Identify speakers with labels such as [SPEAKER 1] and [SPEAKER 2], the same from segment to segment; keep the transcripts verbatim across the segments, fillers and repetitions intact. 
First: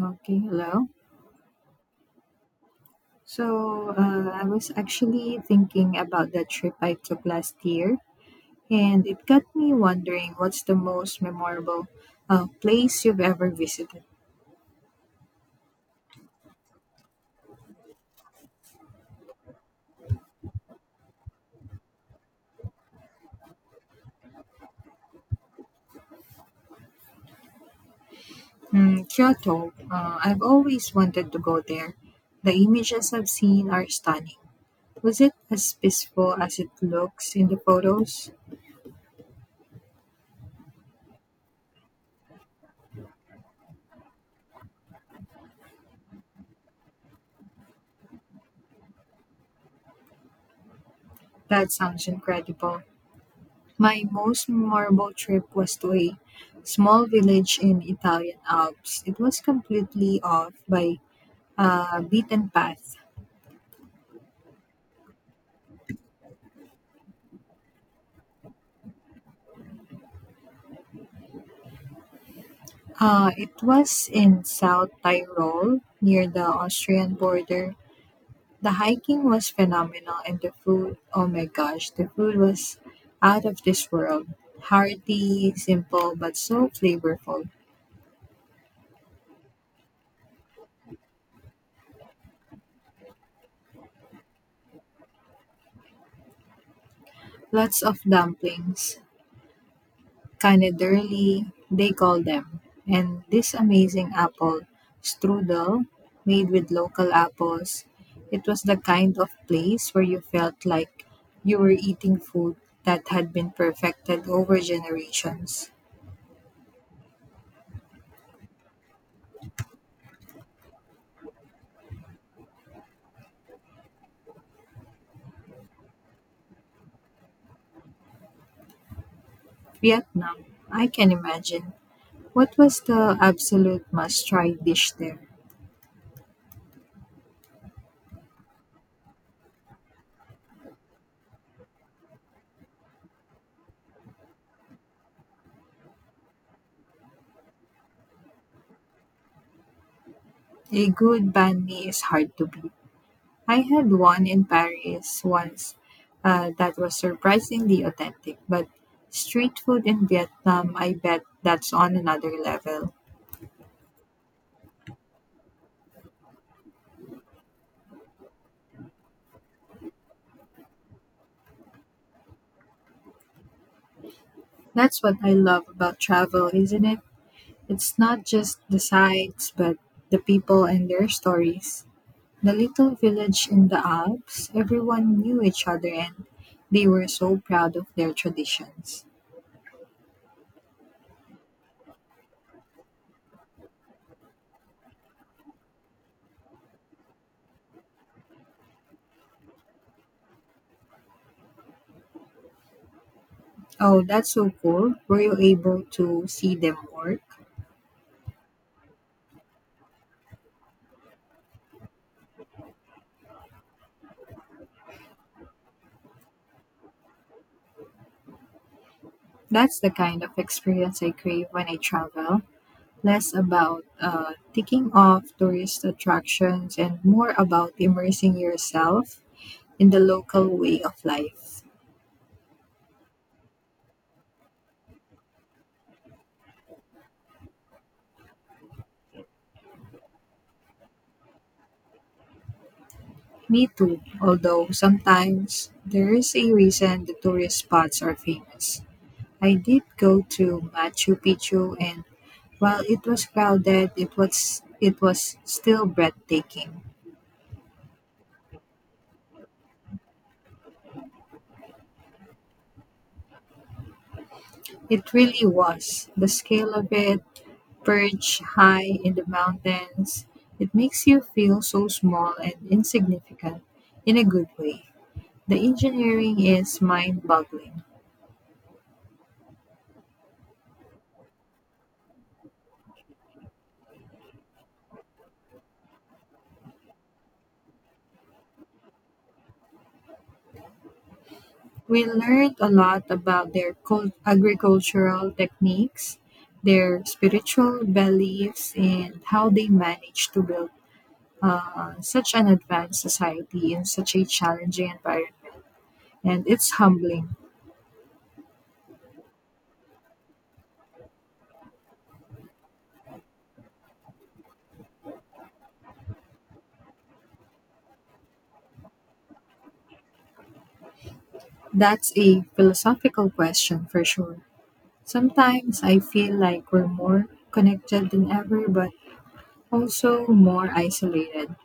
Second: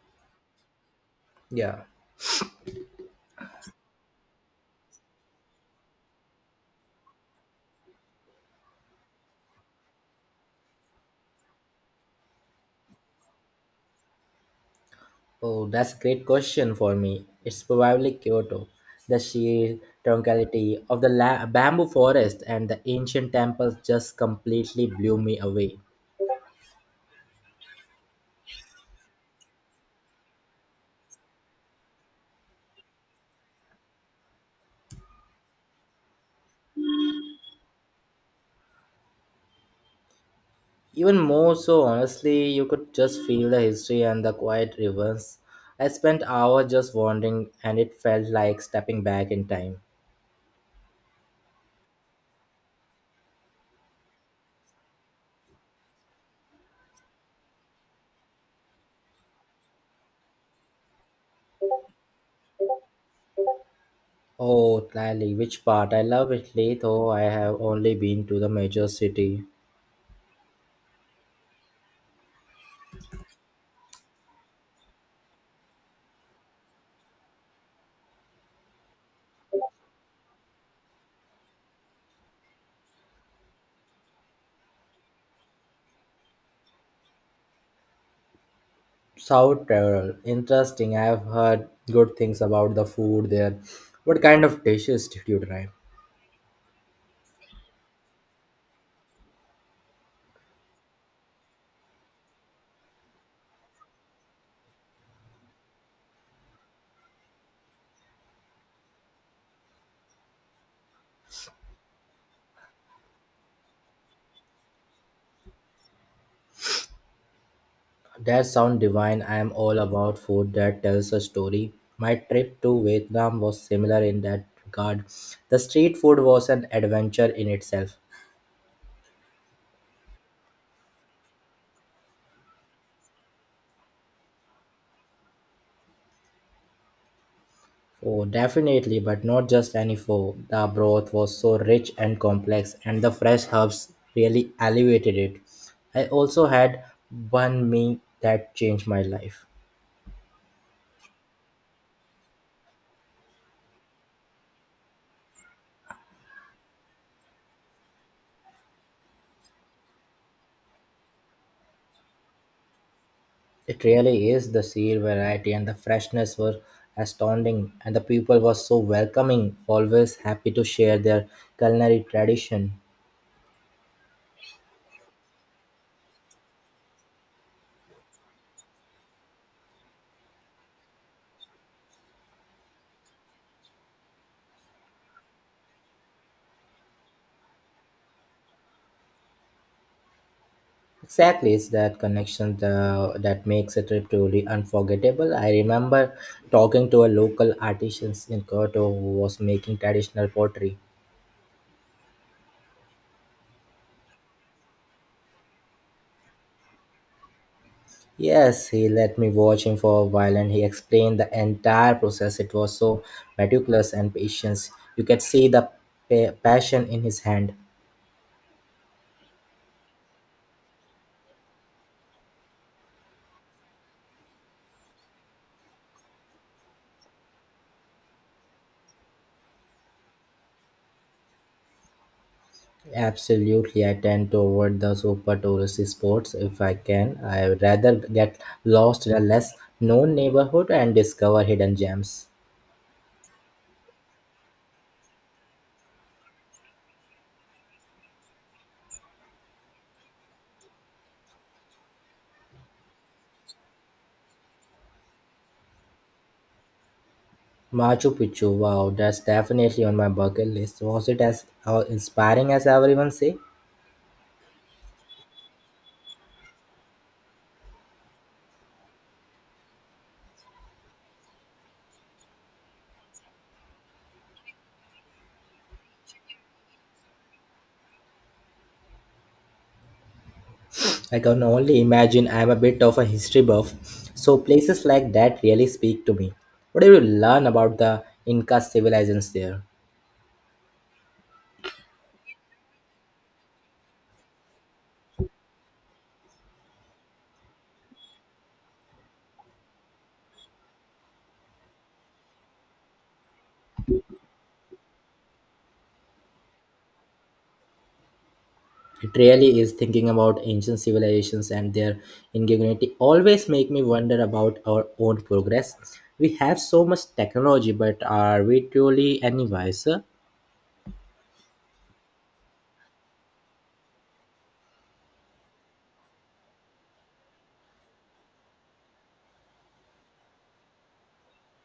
[SPEAKER 1] Okay, hello.
[SPEAKER 2] Yeah.
[SPEAKER 1] So uh, I was actually thinking about that trip I took last year, and it got me wondering what's the most memorable uh, place you've ever visited?
[SPEAKER 2] Oh, that's a great question for me. It's probably Kyoto. The sheer tranquility of the la- bamboo forest and the ancient temples just completely blew me away.
[SPEAKER 1] Hmm, Kyoto. Uh, I've always wanted to go there. The images I've seen are stunning. Was it as peaceful as it looks in the photos?
[SPEAKER 2] Even more so, honestly, you could just feel the history and the quiet rivers. I spent hours just wandering, and it felt like stepping back in time.
[SPEAKER 1] That sounds incredible. My most memorable trip was to a small village in Italian Alps. It was completely off by a beaten path.
[SPEAKER 2] Oh, Italy, which part? I love Italy, though I have only been to the major city.
[SPEAKER 1] Uh, it was in South Tyrol near the Austrian border. The hiking was phenomenal and the food, oh my gosh, the food was out of this world. Hearty, simple, but so flavorful.
[SPEAKER 2] South Tyrol. Interesting. I've heard good things about the food there. What kind of dishes did you try?
[SPEAKER 1] Lots of dumplings, Kanaderli, they call them. And this amazing apple strudel made with local apples, it was the kind of place where you felt like you were eating food that had been perfected over generations.
[SPEAKER 2] That sound divine. I am all about food that tells a story. My trip to Vietnam was similar in that regard. The street food was an adventure in itself.
[SPEAKER 1] Vietnam, I can imagine. What was the absolute must try dish there?
[SPEAKER 2] Oh, definitely, but not just any pho. The broth was so rich and complex, and the fresh herbs really elevated it. I also had one meal that changed my life.
[SPEAKER 1] A good banh mi is hard to beat. I had one in Paris once uh, that was surprisingly authentic, but street food in Vietnam, I bet that's on another level.
[SPEAKER 2] It really is. The sheer variety and the freshness were astounding, and the people were so welcoming, always happy to share their culinary tradition.
[SPEAKER 1] That's what I love about travel, isn't it? It's not just the sights, but the people and their stories. The little village in the Alps, everyone knew each other and they were so proud of their traditions.
[SPEAKER 2] Exactly, it's that connection the, that makes a trip truly unforgettable. I remember talking to a local artisan in Kyoto who was making traditional pottery.
[SPEAKER 1] Oh, that's so cool. Were you able to see them work?
[SPEAKER 2] Yes, he let me watch him for a while and he explained the entire process. It was so meticulous and patience. You could see the pa- passion in his hand.
[SPEAKER 1] That's the kind of experience I crave when I travel. Less about uh, ticking off tourist attractions and more about immersing yourself in the local way of life.
[SPEAKER 2] Absolutely, I tend toward the super touristy spots if I can. I would rather get lost in a less known neighborhood and discover hidden gems.
[SPEAKER 1] Me too, although sometimes there is a reason the tourist spots are famous. I did go to Machu Picchu and while it was crowded, it was it was still breathtaking.
[SPEAKER 2] Machu Picchu, wow, that's definitely on my bucket list. Was it as uh, inspiring as everyone say?
[SPEAKER 1] It really was. The scale of it, perch high in the mountains. It makes you feel so small and insignificant in a good way. The engineering is mind boggling.
[SPEAKER 2] I can only imagine. I'm a bit of a history buff, so places like that really speak to me. What do you learn about the Inca civilizations there?
[SPEAKER 1] We learned a lot about their cul- agricultural techniques, their spiritual beliefs, and how they managed to build uh, such an advanced society in such a challenging environment. And it's humbling.
[SPEAKER 2] It really is. Thinking about ancient civilizations and their ingenuity always make me wonder about our own progress. We have so much technology, but are we truly any wiser?
[SPEAKER 1] That's a philosophical question for sure. Sometimes I feel like we're more connected than ever, but also more isolated.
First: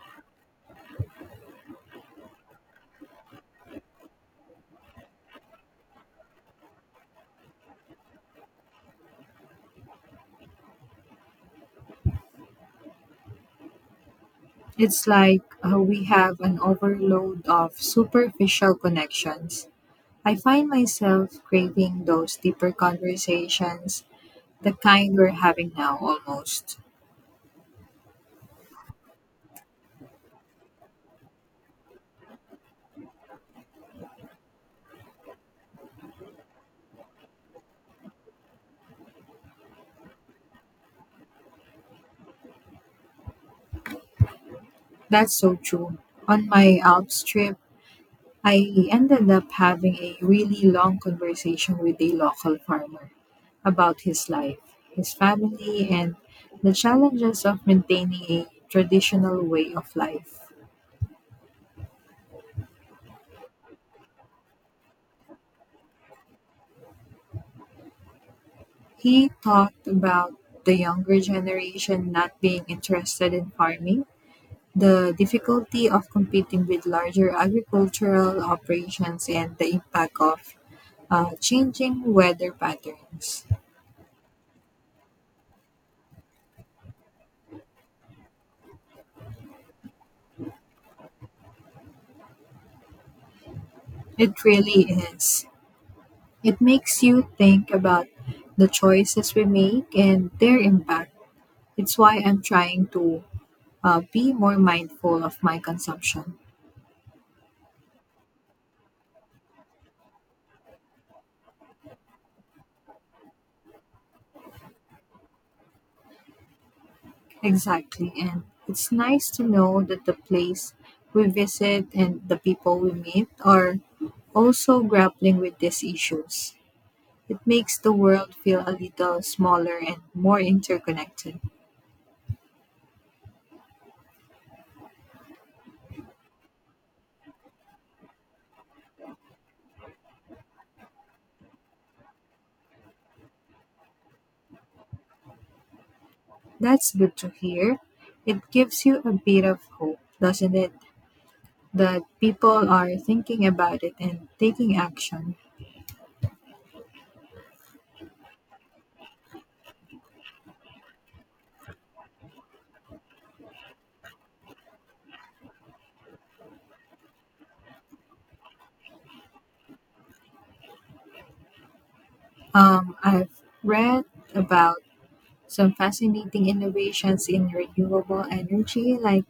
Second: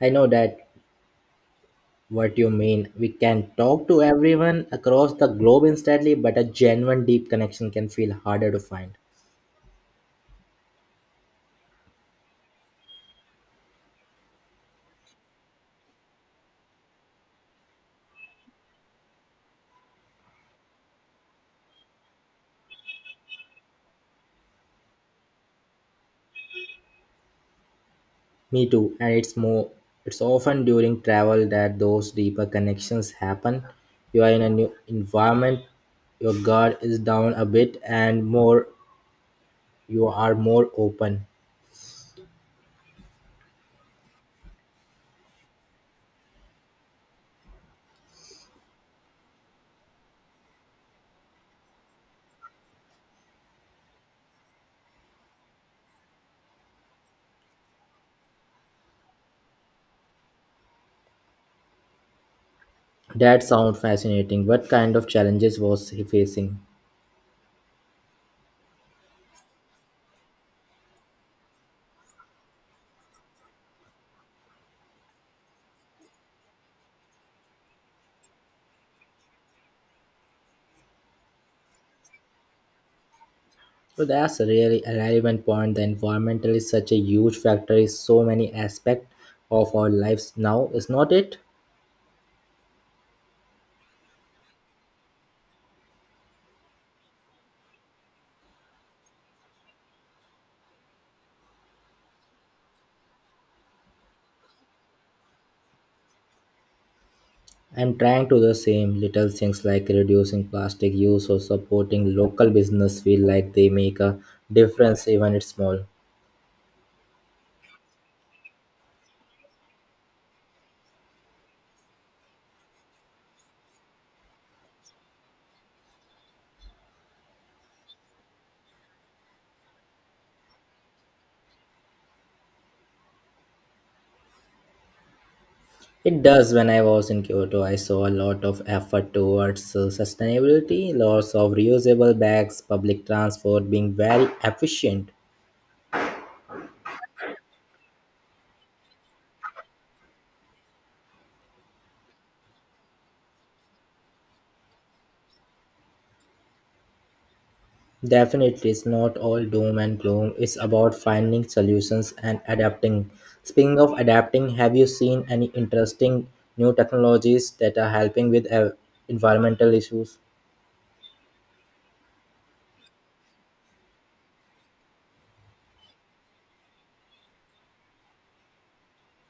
[SPEAKER 2] I know that what you mean. We can talk to everyone across the globe instantly, but a genuine deep connection can feel harder to find.
[SPEAKER 1] It's like uh, we have an overload of superficial connections. I find myself craving those deeper conversations, the kind we're having now almost.
[SPEAKER 2] Me too, and it's more it's often during travel that those deeper connections happen. You are in a new environment, your guard is down a bit, and more you are more open.
[SPEAKER 1] That's so true. On my Alps trip, I ended up having a really long conversation with a local farmer about his life, his family, and the challenges of maintaining a traditional way of life.
[SPEAKER 2] That sounds fascinating. What kind of challenges was he facing?
[SPEAKER 1] He talked about the younger generation not being interested in farming, the difficulty of competing with larger agricultural operations, and the impact of uh, changing weather patterns.
[SPEAKER 2] So that's a really a relevant point. The environment is such a huge factor in so many aspects of our lives now, is not it?
[SPEAKER 1] It really is. It makes you think about the choices we make and their impact. It's why I'm trying to uh, be more mindful of my consumption.
[SPEAKER 2] I'm trying to do the same. Little things like reducing plastic use or supporting local business feel like they make a difference, even it's small.
[SPEAKER 1] Exactly. And it's nice to know that the place we visit and the people we meet are also grappling with these issues. It makes the world feel a little smaller and more interconnected.
[SPEAKER 2] It does. When I was in Kyoto, I saw a lot of effort towards uh, sustainability, lots of reusable bags, public transport being very efficient.
[SPEAKER 1] That's good to hear. It gives you a bit of hope, doesn't it? That people are thinking about it and taking action.
[SPEAKER 2] Definitely, it's not all doom and gloom. It's about finding solutions and adapting. Speaking of adapting, have you seen any interesting new technologies that are helping with uh, environmental issues?
[SPEAKER 1] Um, I've read about some fascinating innovations in renewable energy, like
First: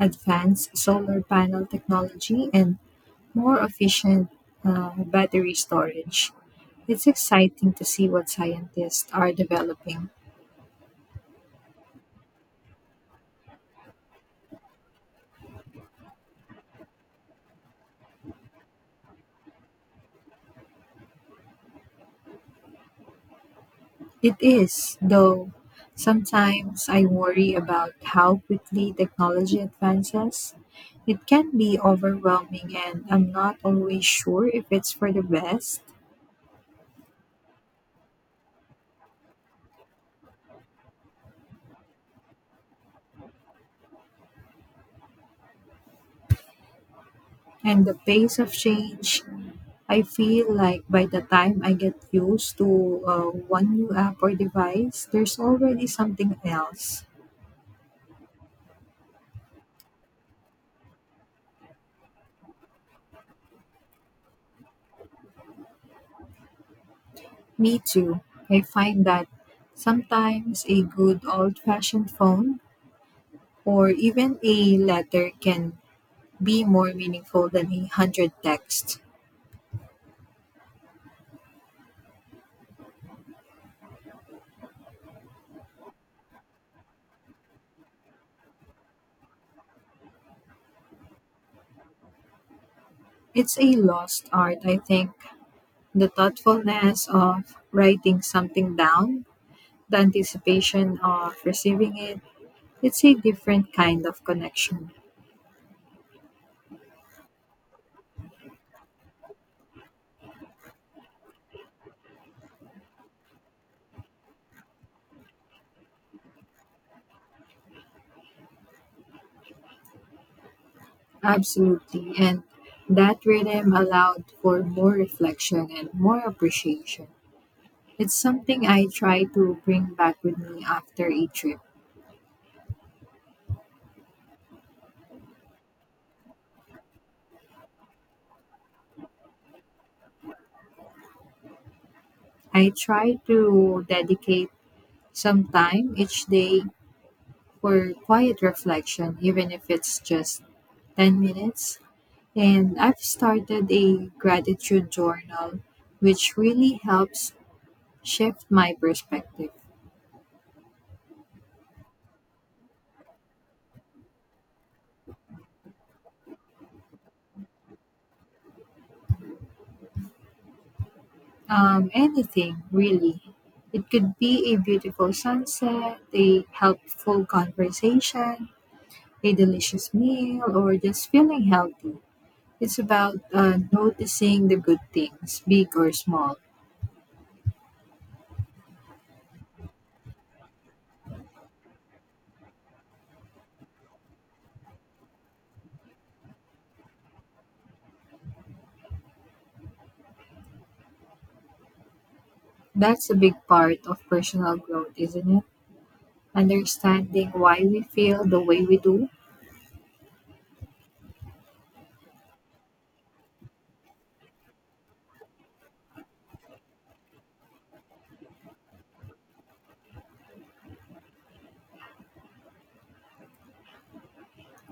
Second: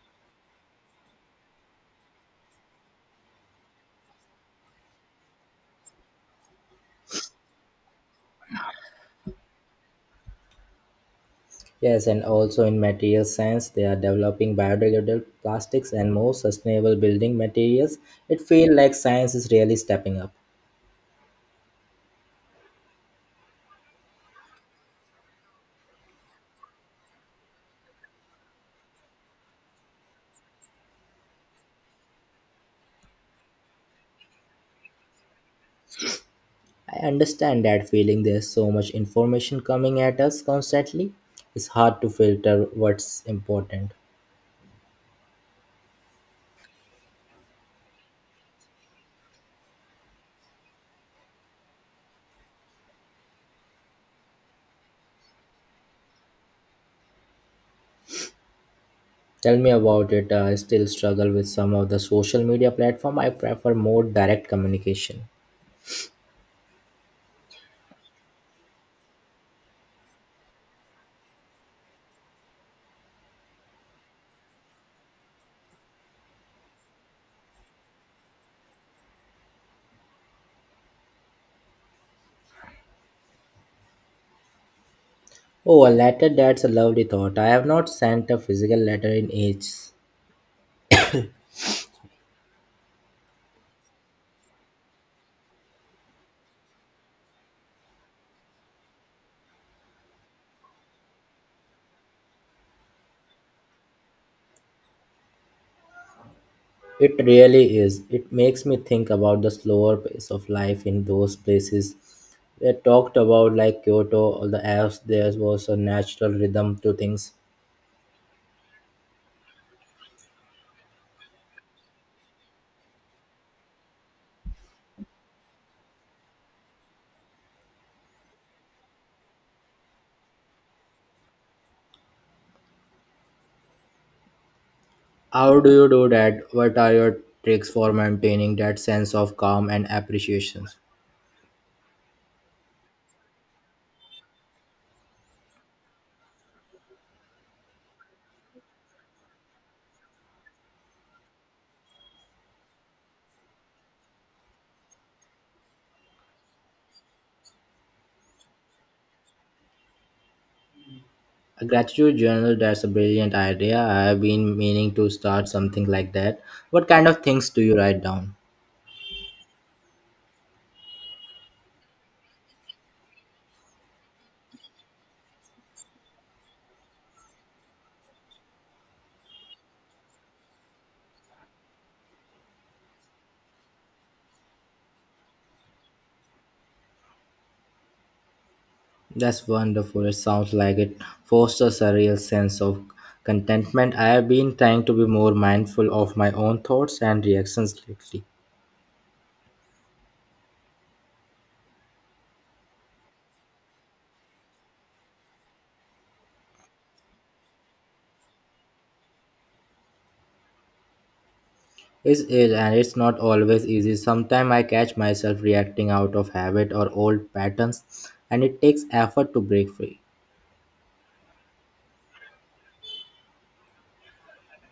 [SPEAKER 1] advanced solar panel technology and more efficient uh, battery storage. It's exciting to see what scientists are developing.
[SPEAKER 2] Yes, and also in material science, they are developing biodegradable plastics and more sustainable building materials. It feels like science is really stepping up.
[SPEAKER 1] It is, though sometimes I worry about how quickly technology advances. It can be overwhelming, and I'm not always sure if it's for the best.
[SPEAKER 2] I understand that feeling. There's so much information coming at us constantly. It's hard to filter what's important.
[SPEAKER 1] And the pace of change, I feel like by the time I get used to uh, one new app or device, there's already something else.
[SPEAKER 2] Tell me about it. Uh, I still struggle with some of the social media platform. I prefer more direct communication.
[SPEAKER 1] Me too. I find that sometimes a good old fashioned phone or even a letter can be more meaningful than a hundred texts.
[SPEAKER 2] Oh, a letter, that's a lovely thought. I have not sent a physical letter in ages.
[SPEAKER 1] It's a lost art, I think. The thoughtfulness of writing something down, the anticipation of receiving it, it's a different kind of connection.
[SPEAKER 2] It really is. It makes me think about the slower pace of life in those places they talked about, like Kyoto or the Alps. There was a natural rhythm to things.
[SPEAKER 1] Absolutely. And that rhythm allowed for more reflection and more appreciation. It's something I try to bring back with me after a trip.
[SPEAKER 2] How do you do that? What are your tricks for maintaining that sense of calm and appreciation?
[SPEAKER 1] I try to dedicate some time each day for quiet reflection, even if it's just ten minutes. And I've started a gratitude journal, which really helps shift my perspective.
[SPEAKER 2] A gratitude journal, that's a brilliant idea. I have been meaning to start something like that. What kind of things do you write down?
[SPEAKER 1] Um, anything, really. It could be a beautiful sunset, a helpful conversation, a delicious meal, or just feeling healthy. It's about uh, noticing the good things, big or small.
[SPEAKER 2] That's wonderful. It sounds like it fosters a real sense of contentment. I have been trying to be more mindful of my own thoughts and reactions lately.
[SPEAKER 1] That's a big part of personal growth, isn't it? Understanding why we feel the way we do.
[SPEAKER 2] It's, it, and it's not always easy. Sometimes I catch myself reacting out of habit or old patterns, and it takes effort to break free.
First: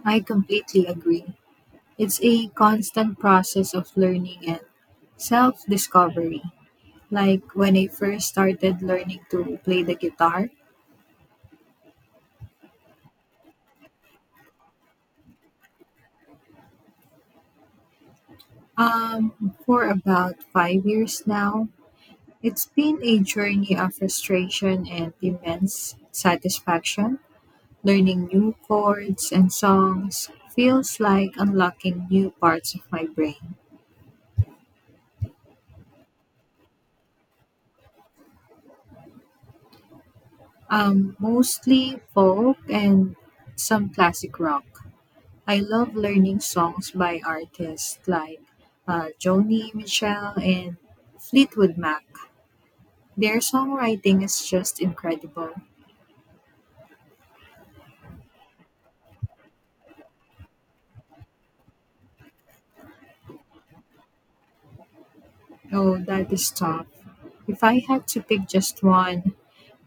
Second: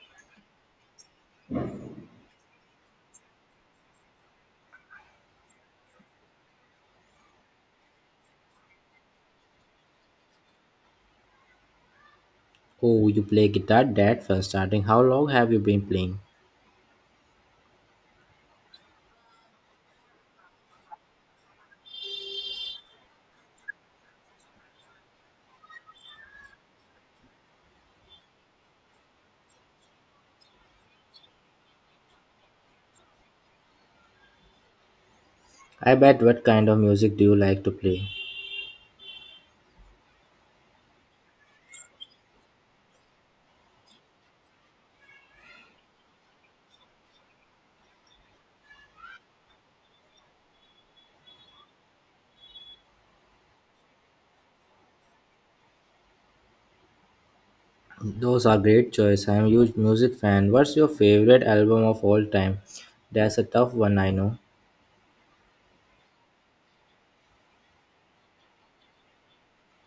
[SPEAKER 1] I completely agree. It's a constant process of learning and self discovery. Like when I first started learning to play the guitar,
[SPEAKER 2] Oh, you play guitar, Dad, for starting. How long have you been playing?
[SPEAKER 1] um, for about five years now, it's been a journey of frustration and immense satisfaction. Learning new chords and songs feels like unlocking new parts of my brain.
[SPEAKER 2] I bet. What kind of music do you like to play?
[SPEAKER 1] Um, mostly folk and some classic rock. I love learning songs by artists like uh, Joni Mitchell and Fleetwood Mac. Their songwriting is just incredible.
[SPEAKER 2] Those are great choice. I'm a huge music fan. What's your favorite album of all time? That's a tough one, I know.
[SPEAKER 1] Oh, that is tough. If I had to pick just one,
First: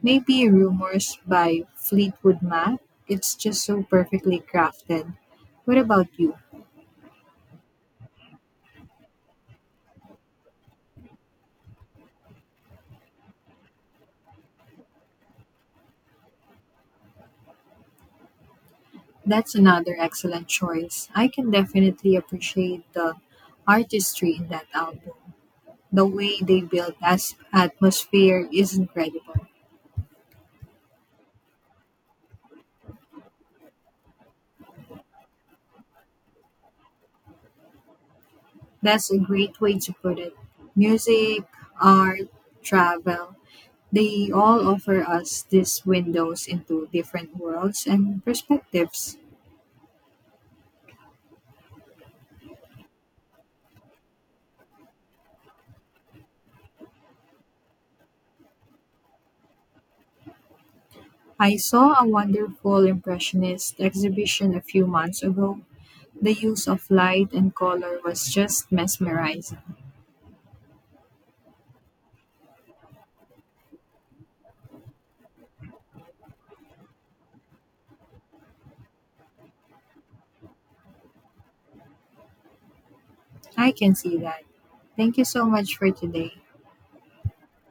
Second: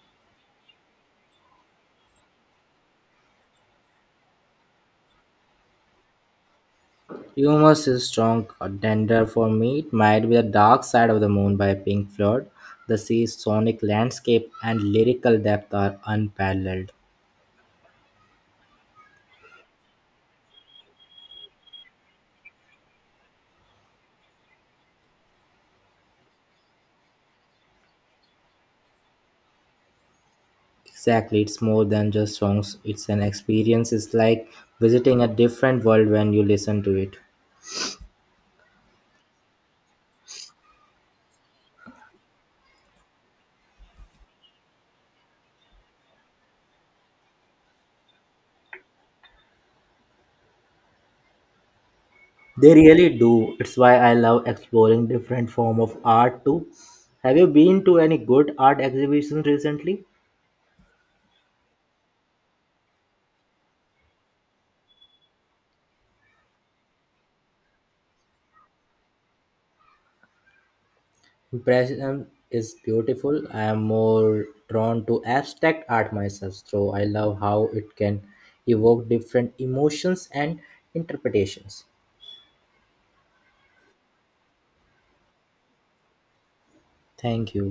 [SPEAKER 1] maybe Rumors by Fleetwood Mac. It's just so perfectly crafted. What about you?
[SPEAKER 2] Humorous is strong contender for me. It might be The Dark Side of the Moon by Pink Floyd. The sea's sonic landscape and lyrical depth are unparalleled.
[SPEAKER 1] That's another excellent choice. I can definitely appreciate the artistry in that album. The way they built as atmosphere is incredible.
[SPEAKER 2] Exactly, it's more than just songs. It's an experience. It's like visiting a different world when you listen to it.
[SPEAKER 1] That's a great way to put it. Music, art, travel, they all offer us these windows into different worlds and perspectives.
[SPEAKER 2] They really do. It's why I love exploring different form of art too. Have you been to any good art exhibitions recently?
[SPEAKER 1] I saw a wonderful impressionist exhibition a few months ago. The use of light and color was just mesmerizing.
[SPEAKER 2] Impressionism is beautiful. I am more drawn to abstract art myself, so I love how it can evoke different emotions and interpretations.
[SPEAKER 1] I can see that. Thank you so much for today.
[SPEAKER 2] Thank you.